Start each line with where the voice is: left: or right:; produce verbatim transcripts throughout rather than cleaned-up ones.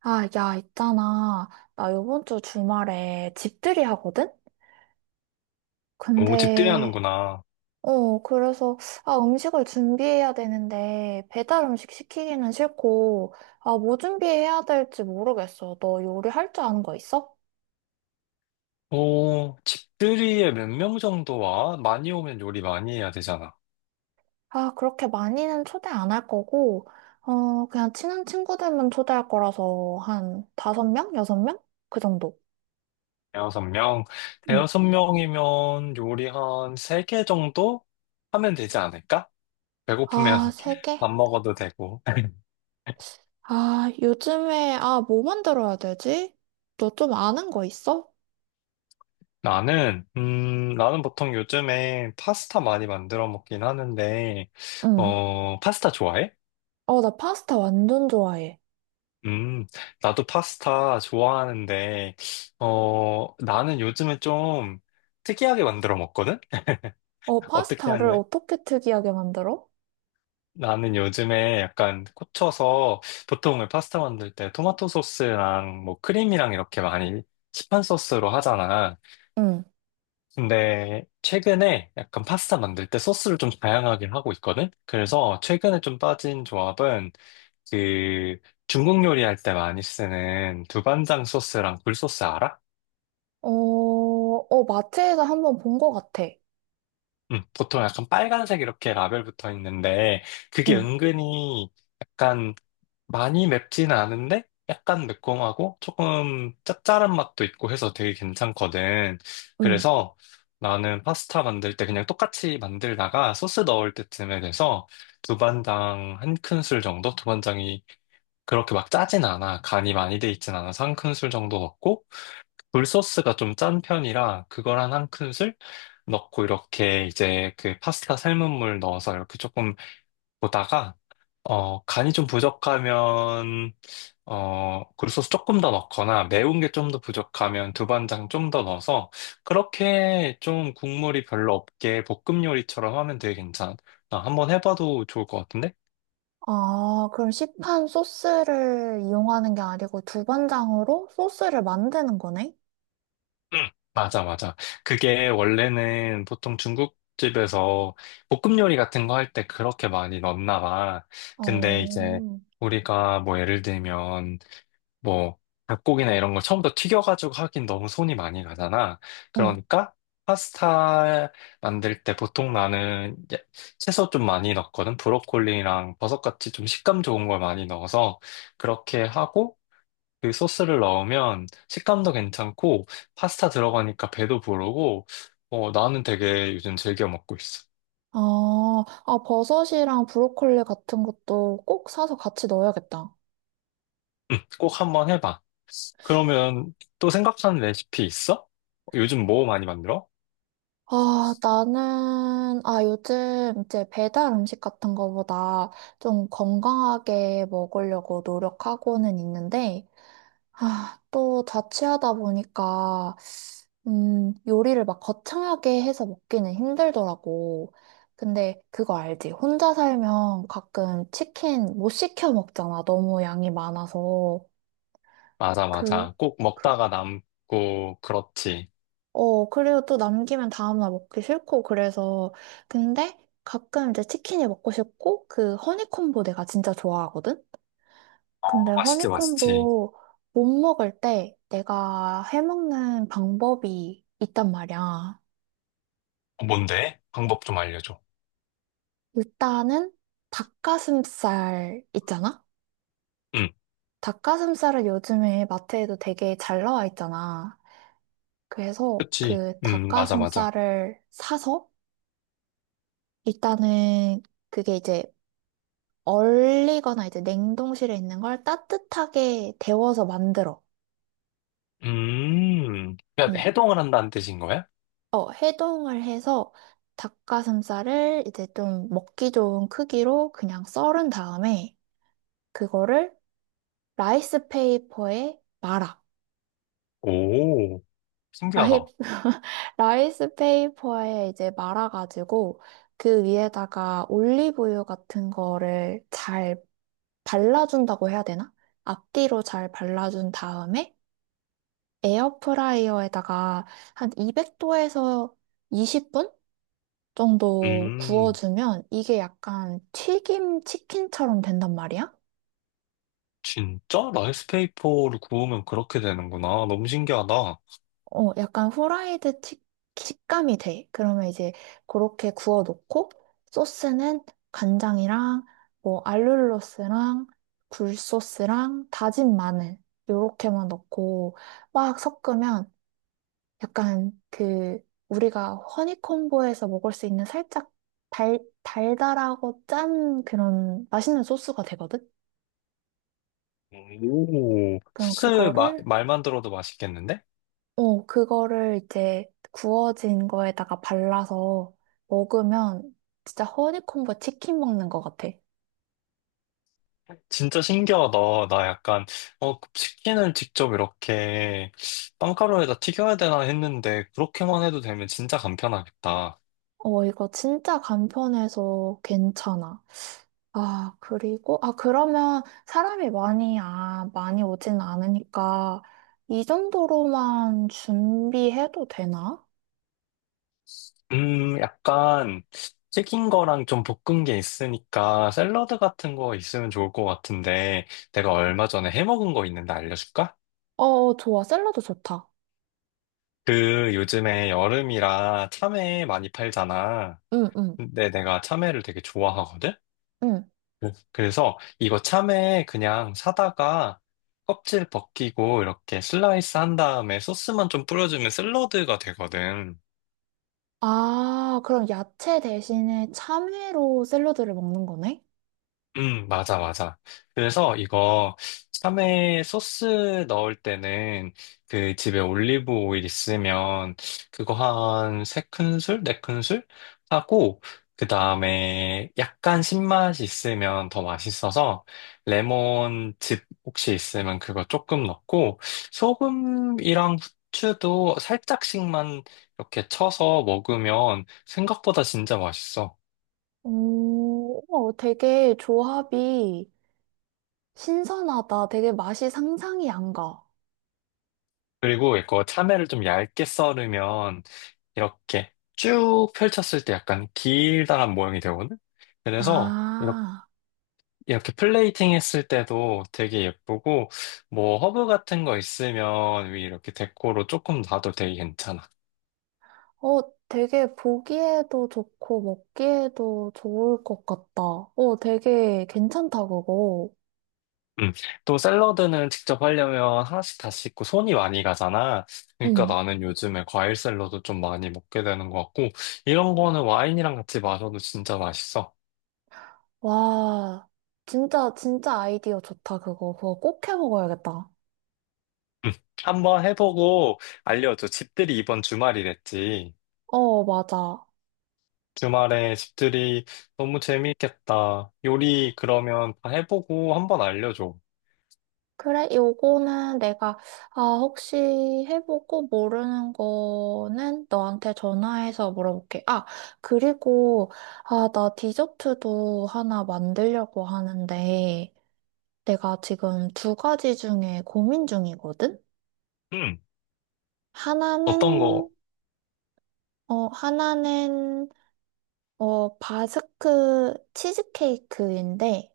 right: 아, 야, 있잖아. 나 요번 주 주말에 집들이 하거든?
left: 오, 집들이
right: 근데,
left: 하는구나.
right: 어, 그래서, 아, 음식을 준비해야 되는데, 배달 음식 시키기는 싫고, 아, 뭐 준비해야 될지 모르겠어. 너 요리할 줄 아는 거 있어?
left: 오, 집들이에 몇 명 정도 와? 많이 오면 요리 많이 해야 되잖아.
right: 아, 그렇게 많이는 초대 안 할 거고, 어, 그냥 친한 친구들만 초대할 거라서, 한 다섯 명? 여섯 명? 그 정도.
left: 대여섯 명.
right: 응.
left: 대여섯 명이면 요리 한 세 개 정도 하면 되지 않을까? 배고프면
right: 아, 세 개?
left: 밥 먹어도 되고.
right: 아, 요즘에, 아, 뭐 만들어야 되지? 너 좀 아는 거 있어?
left: 나는, 음, 나는 보통 요즘에 파스타 많이 만들어 먹긴 하는데,
right: 응,
left: 어, 파스타 좋아해?
right: 어, 나 파스타 완전 좋아해.
left: 음, 나도 파스타 좋아하는데, 어, 나는 요즘에 좀 특이하게 만들어 먹거든?
right: 어,
left: 어떻게
right: 파스타를
left: 하냐?
right: 어떻게 특이하게 만들어?
left: 나는 요즘에 약간 꽂혀서 보통 파스타 만들 때 토마토 소스랑 뭐 크림이랑 이렇게 많이 시판 소스로 하잖아.
right: 응,
left: 근데 최근에 약간 파스타 만들 때 소스를 좀 다양하게 하고 있거든? 그래서 최근에 좀 빠진 조합은 그 중국 요리할 때 많이 쓰는 두반장 소스랑 굴소스 알아?
right: 어, 어, 마트에서 한번 본 거 같아.
left: 응, 보통 약간 빨간색 이렇게 라벨 붙어 있는데 그게
right: 응,
left: 은근히 약간 많이 맵지는 않은데 약간 매콤하고 조금 짭짤한 맛도 있고 해서 되게 괜찮거든.
right: 응.
left: 그래서 나는 파스타 만들 때 그냥 똑같이 만들다가 소스 넣을 때쯤에 돼서 두반장 한 큰술 정도? 두반장이 그렇게 막 짜진 않아. 간이 많이 돼 있진 않아서 한 큰술 정도 넣고, 굴소스가 좀 짠 편이라 그걸 한 한 큰술 넣고 이렇게 이제 그 파스타 삶은 물 넣어서 이렇게 조금 보다가, 어, 간이 좀 부족하면 어, 굴소스 조금 더 넣거나 매운 게 좀 더 부족하면 두반장 좀 더 넣어서 그렇게 좀 국물이 별로 없게 볶음 요리처럼 하면 되게 괜찮아. 한번 해봐도 좋을 것 같은데?
right: 아, 그럼 시판 소스를 이용하는 게 아니고 두반장으로 소스를 만드는 거네?
left: 응. 맞아, 맞아. 그게 원래는 보통 중국집에서 볶음 요리 같은 거 할 때 그렇게 많이 넣나 봐. 근데
right: 어,
left: 이제 우리가 뭐 예를 들면 뭐, 닭고기나 이런 걸 처음부터 튀겨가지고 하긴 너무 손이 많이 가잖아.
right: 응.
left: 그러니까, 파스타 만들 때 보통 나는 이제 채소 좀 많이 넣거든. 브로콜리랑 버섯같이 좀 식감 좋은 걸 많이 넣어서 그렇게 하고 그 소스를 넣으면 식감도 괜찮고 파스타 들어가니까 배도 부르고 어, 나는 되게 요즘 즐겨 먹고 있어.
right: 아, 아, 버섯이랑 브로콜리 같은 것도 꼭 사서 같이 넣어야겠다.
left: 응, 꼭 한번 해봐. 그러면 또 생각하는 레시피 있어? 요즘 뭐 많이 만들어?
right: 아, 나는, 아, 요즘 이제 배달 음식 같은 거보다 좀 건강하게 먹으려고 노력하고는 있는데, 아, 또 자취하다 보니까, 음, 요리를 막 거창하게 해서 먹기는 힘들더라고. 근데 그거 알지? 혼자 살면 가끔 치킨 못 시켜 먹잖아. 너무 양이 많아서.
left: 맞아,
right: 그,
left: 맞아. 꼭
right: 그,
left: 먹다가 남고, 그렇지.
right: 어, 그리고 또 남기면 다음날 먹기 싫고, 그래서. 근데 가끔 이제 치킨이 먹고 싶고, 그 허니콤보 내가 진짜 좋아하거든? 근데
left: 어, 맛있지, 맛있지.
right: 허니콤보 못 먹을 때 내가 해먹는 방법이 있단 말이야.
left: 어, 뭔데? 방법 좀 알려줘.
right: 일단은 닭가슴살 있잖아?
left: 응,
right: 닭가슴살을 요즘에 마트에도 되게 잘 나와 있잖아. 그래서
left: 그치.
right: 그
left: 음, 맞아, 맞아.
right: 닭가슴살을 사서 일단은 그게 이제 얼리거나 이제 냉동실에 있는 걸 따뜻하게 데워서 만들어.
left: 음, 그러니까
right: 음.
left: 해동을 한다는 뜻인 거야?
right: 어, 해동을 해서 닭가슴살을 이제 좀 먹기 좋은 크기로 그냥 썰은 다음에 그거를 라이스 페이퍼에 말아.
left: 오,
right: 라이,
left: 신기하다.
right: 라이스 페이퍼에 이제 말아가지고 그 위에다가 올리브유 같은 거를 잘 발라준다고 해야 되나? 앞뒤로 잘 발라준 다음에 에어프라이어에다가 한 이백 도에서 이십 분 정도
left: 음.
right: 구워주면 이게 약간 튀김 치킨처럼 된단 말이야?
left: 진짜? 라이스페이퍼를 구우면 그렇게 되는구나. 너무 신기하다.
right: 어, 약간 후라이드 치, 식감이 돼. 그러면 이제 그렇게 구워 놓고 소스는 간장이랑 뭐 알룰로스랑 굴소스랑 다진 마늘 요렇게만 넣고 막 섞으면 약간 그 우리가 허니콤보에서 먹을 수 있는 살짝 달, 달달하고 짠 그런 맛있는 소스가 되거든?
left: 오,
right: 그럼
left: 수제 마-
right: 그거를,
left: 말만 들어도 맛있겠는데?
right: 어, 그거를 이제 구워진 거에다가 발라서 먹으면 진짜 허니콤보 치킨 먹는 것 같아.
left: 진짜 신기하다. 나 약간, 어, 치킨을 직접 이렇게 빵가루에다 튀겨야 되나 했는데, 그렇게만 해도 되면 진짜 간편하겠다.
right: 어, 이거 진짜 간편해서 괜찮아. 아, 그리고, 아, 그러면 사람이 많이, 아, 많이 오진 않으니까 이 정도로만 준비해도 되나?
left: 음, 약간, 튀긴 거랑 좀 볶은 게 있으니까, 샐러드 같은 거 있으면 좋을 것 같은데, 내가 얼마 전에 해 먹은 거 있는데 알려줄까?
right: 어, 좋아. 샐러드 좋다.
left: 그 요즘에 여름이라 참외 많이 팔잖아.
right: 응, 응,
left: 근데 내가 참외를 되게 좋아하거든?
right: 응.
left: 그- 그래서 이거 참외 그냥 사다가 껍질 벗기고 이렇게 슬라이스 한 다음에 소스만 좀 뿌려주면 샐러드가 되거든.
right: 아, 그럼 야채 대신에 참외로 샐러드를 먹는 거네?
left: 음, 맞아, 맞아. 그래서 이거 참외 소스 넣을 때는 그 집에 올리브 오일 있으면 그거 한 세 큰술, 네 큰술 하고 그 다음에 약간 신맛이 있으면 더 맛있어서 레몬즙 혹시 있으면 그거 조금 넣고 소금이랑 후추도 살짝씩만 이렇게 쳐서 먹으면 생각보다 진짜 맛있어.
right: 오, 우와, 되게 조합이 신선하다. 되게 맛이 상상이 안 가.
left: 그리고 이거 참외를 좀 얇게 썰으면 이렇게 쭉 펼쳤을 때 약간 길다란 모양이 되거든? 그래서 이렇게,
right: 아,
left: 이렇게 플레이팅 했을 때도 되게 예쁘고, 뭐 허브 같은 거 있으면 위 이렇게 데코로 조금 놔도 되게 괜찮아.
right: 어, 되게 보기에도 좋고 먹기에도 좋을 것 같다. 어, 되게 괜찮다, 그거.
left: 음. 또 샐러드는 직접 하려면 하나씩 다 씻고 손이 많이 가잖아. 그러니까
right: 응.
left: 나는 요즘에 과일 샐러드 좀 많이 먹게 되는 것 같고, 이런 거는 와인이랑 같이 마셔도 진짜 맛있어.
right: 와, 진짜, 진짜 아이디어 좋다, 그거. 그거 꼭 해 먹어야겠다.
left: 음. 한번 해보고 알려줘. 집들이 이번 주말이랬지.
right: 어, 맞아.
left: 주말에 집들이 너무 재미있겠다. 요리 그러면 다 해보고 한번 알려줘.
right: 그래, 요거는 내가, 아, 혹시 해보고 모르는 거는 너한테 전화해서 물어볼게. 아, 그리고, 아, 나 디저트도 하나 만들려고 하는데, 내가 지금 두 가지 중에 고민 중이거든?
left: 응. 어떤
right: 하나는,
left: 거?
right: 어, 하나는, 어, 바스크 치즈케이크인데,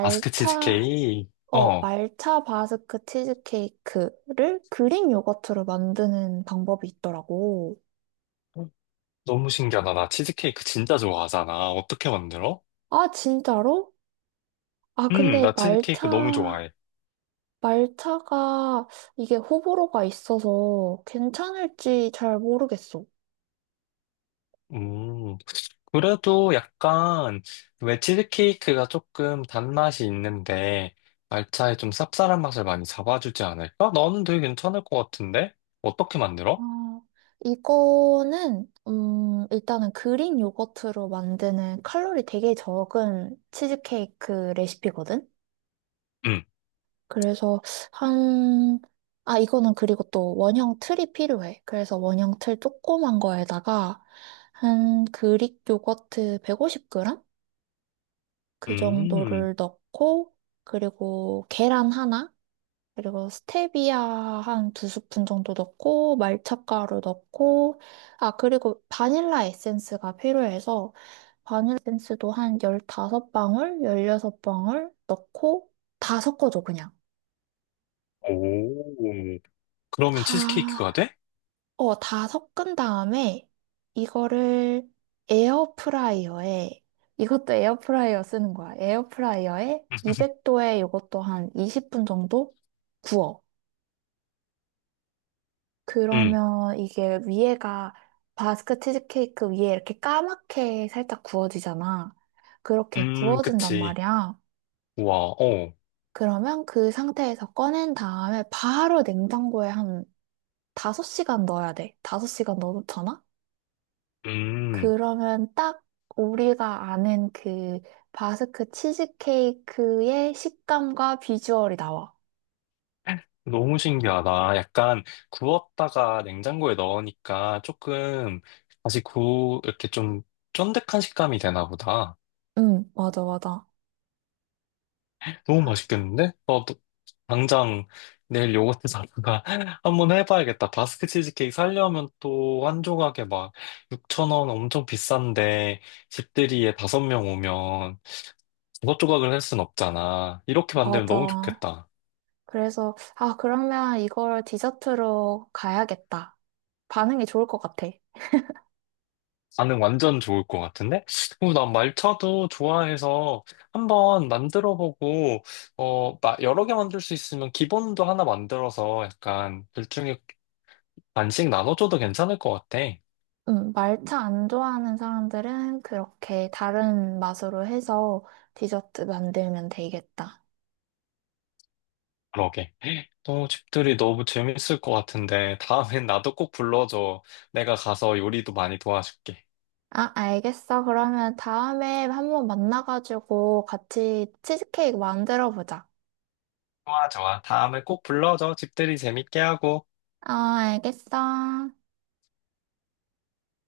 left: 마스크 치즈케이크?
right: 어,
left: 어.
right: 말차 바스크 치즈케이크를 그릭 요거트로 만드는 방법이 있더라고.
left: 너무 신기하다. 나 치즈케이크 진짜 좋아하잖아. 어떻게 만들어?
right: 아, 진짜로? 아,
left: 음,
right: 근데
left: 나 치즈케이크 너무
right: 말차,
left: 좋아해.
right: 말차가 이게 호불호가 있어서 괜찮을지 잘 모르겠어.
left: 음, 그래도 약간, 왜 치즈케이크가 조금 단맛이 있는데, 말차에 좀 쌉쌀한 맛을 많이 잡아주지 않을까? 나는 되게 괜찮을 것 같은데? 어떻게
right: 아,
left: 만들어?
right: 이거는, 음, 일단은 그릭 요거트로 만드는 칼로리 되게 적은 치즈케이크 레시피거든?
left: 음,
right: 그래서 한, 아, 이거는 그리고 또 원형 틀이 필요해. 그래서 원형 틀 조그만 거에다가 한 그릭 요거트 백오십 그램? 그
left: 음.
right: 정도를 넣고, 그리고 계란 하나, 그리고 스테비아 한 두 스푼 정도 넣고, 말차가루 넣고, 아, 그리고 바닐라 에센스가 필요해서 바닐라 에센스도 한 열다섯 방울, 열여섯 방울 넣고 다 섞어줘, 그냥.
left: 오, 그러면 치즈케이크가
right: 다
left: 돼?
right: 어, 다 섞은 다음에 이거를 에어프라이어에, 이것도 에어프라이어 쓰는 거야. 에어프라이어에 이백 도에 이것도 한 이십 분 정도 구워.
left: 응,
right: 그러면 이게 위에가 바스크 치즈케이크 위에 이렇게 까맣게 살짝 구워지잖아. 그렇게
left: 음,
right: 구워진단
left: 그치.
right: 말이야.
left: 우와, 어,
right: 그러면 그 상태에서 꺼낸 다음에 바로 냉장고에 한 다섯 시간 넣어야 돼. 다섯 시간 넣어놓잖아?
left: 음,
right: 그러면 딱 우리가 아는 그 바스크 치즈케이크의 식감과 비주얼이 나와.
left: 너무 신기하다. 약간 구웠다가 냉장고에 넣으니까 조금 다시 구, 이렇게 좀 쫀득한 식감이 되나 보다.
right: 응, 맞아, 맞아.
left: 너무 맛있겠는데? 어, 너- 당장 내일 요거트 사다가 한번 해봐야겠다. 바스크 치즈케이크 사려면 또 한 조각에 막 육천 원 엄청 비싼데 집들이에 다섯 명 오면 조각조각을 할 순 없잖아. 이렇게 만들면 너무
right: 맞아.
left: 좋겠다.
right: 그래서, 아, 그러면 이걸 디저트로 가야겠다. 반응이 좋을 것 같아.
left: 반응 완전 좋을 것 같은데? 그난 말차도 좋아해서 한번 만들어보고, 어, 마- 여러 개 만들 수 있으면 기본도 하나 만들어서 약간 둘중에 반씩 나눠줘도 괜찮을 것 같아.
right: 응, 말차 안 좋아하는 사람들은 그렇게 다른 맛으로 해서 디저트 만들면 되겠다.
left: 그러게. 또 집들이 너무 재밌을 것 같은데, 다음엔 나도 꼭 불러줘. 내가 가서 요리도 많이 도와줄게.
right: 아, 알겠어. 그러면 다음에 한번 만나가지고 같이 치즈케이크 만들어 보자.
left: 좋아, 좋아. 다음에 꼭 불러줘. 집들이 재밌게 하고.
right: 아, 알겠어.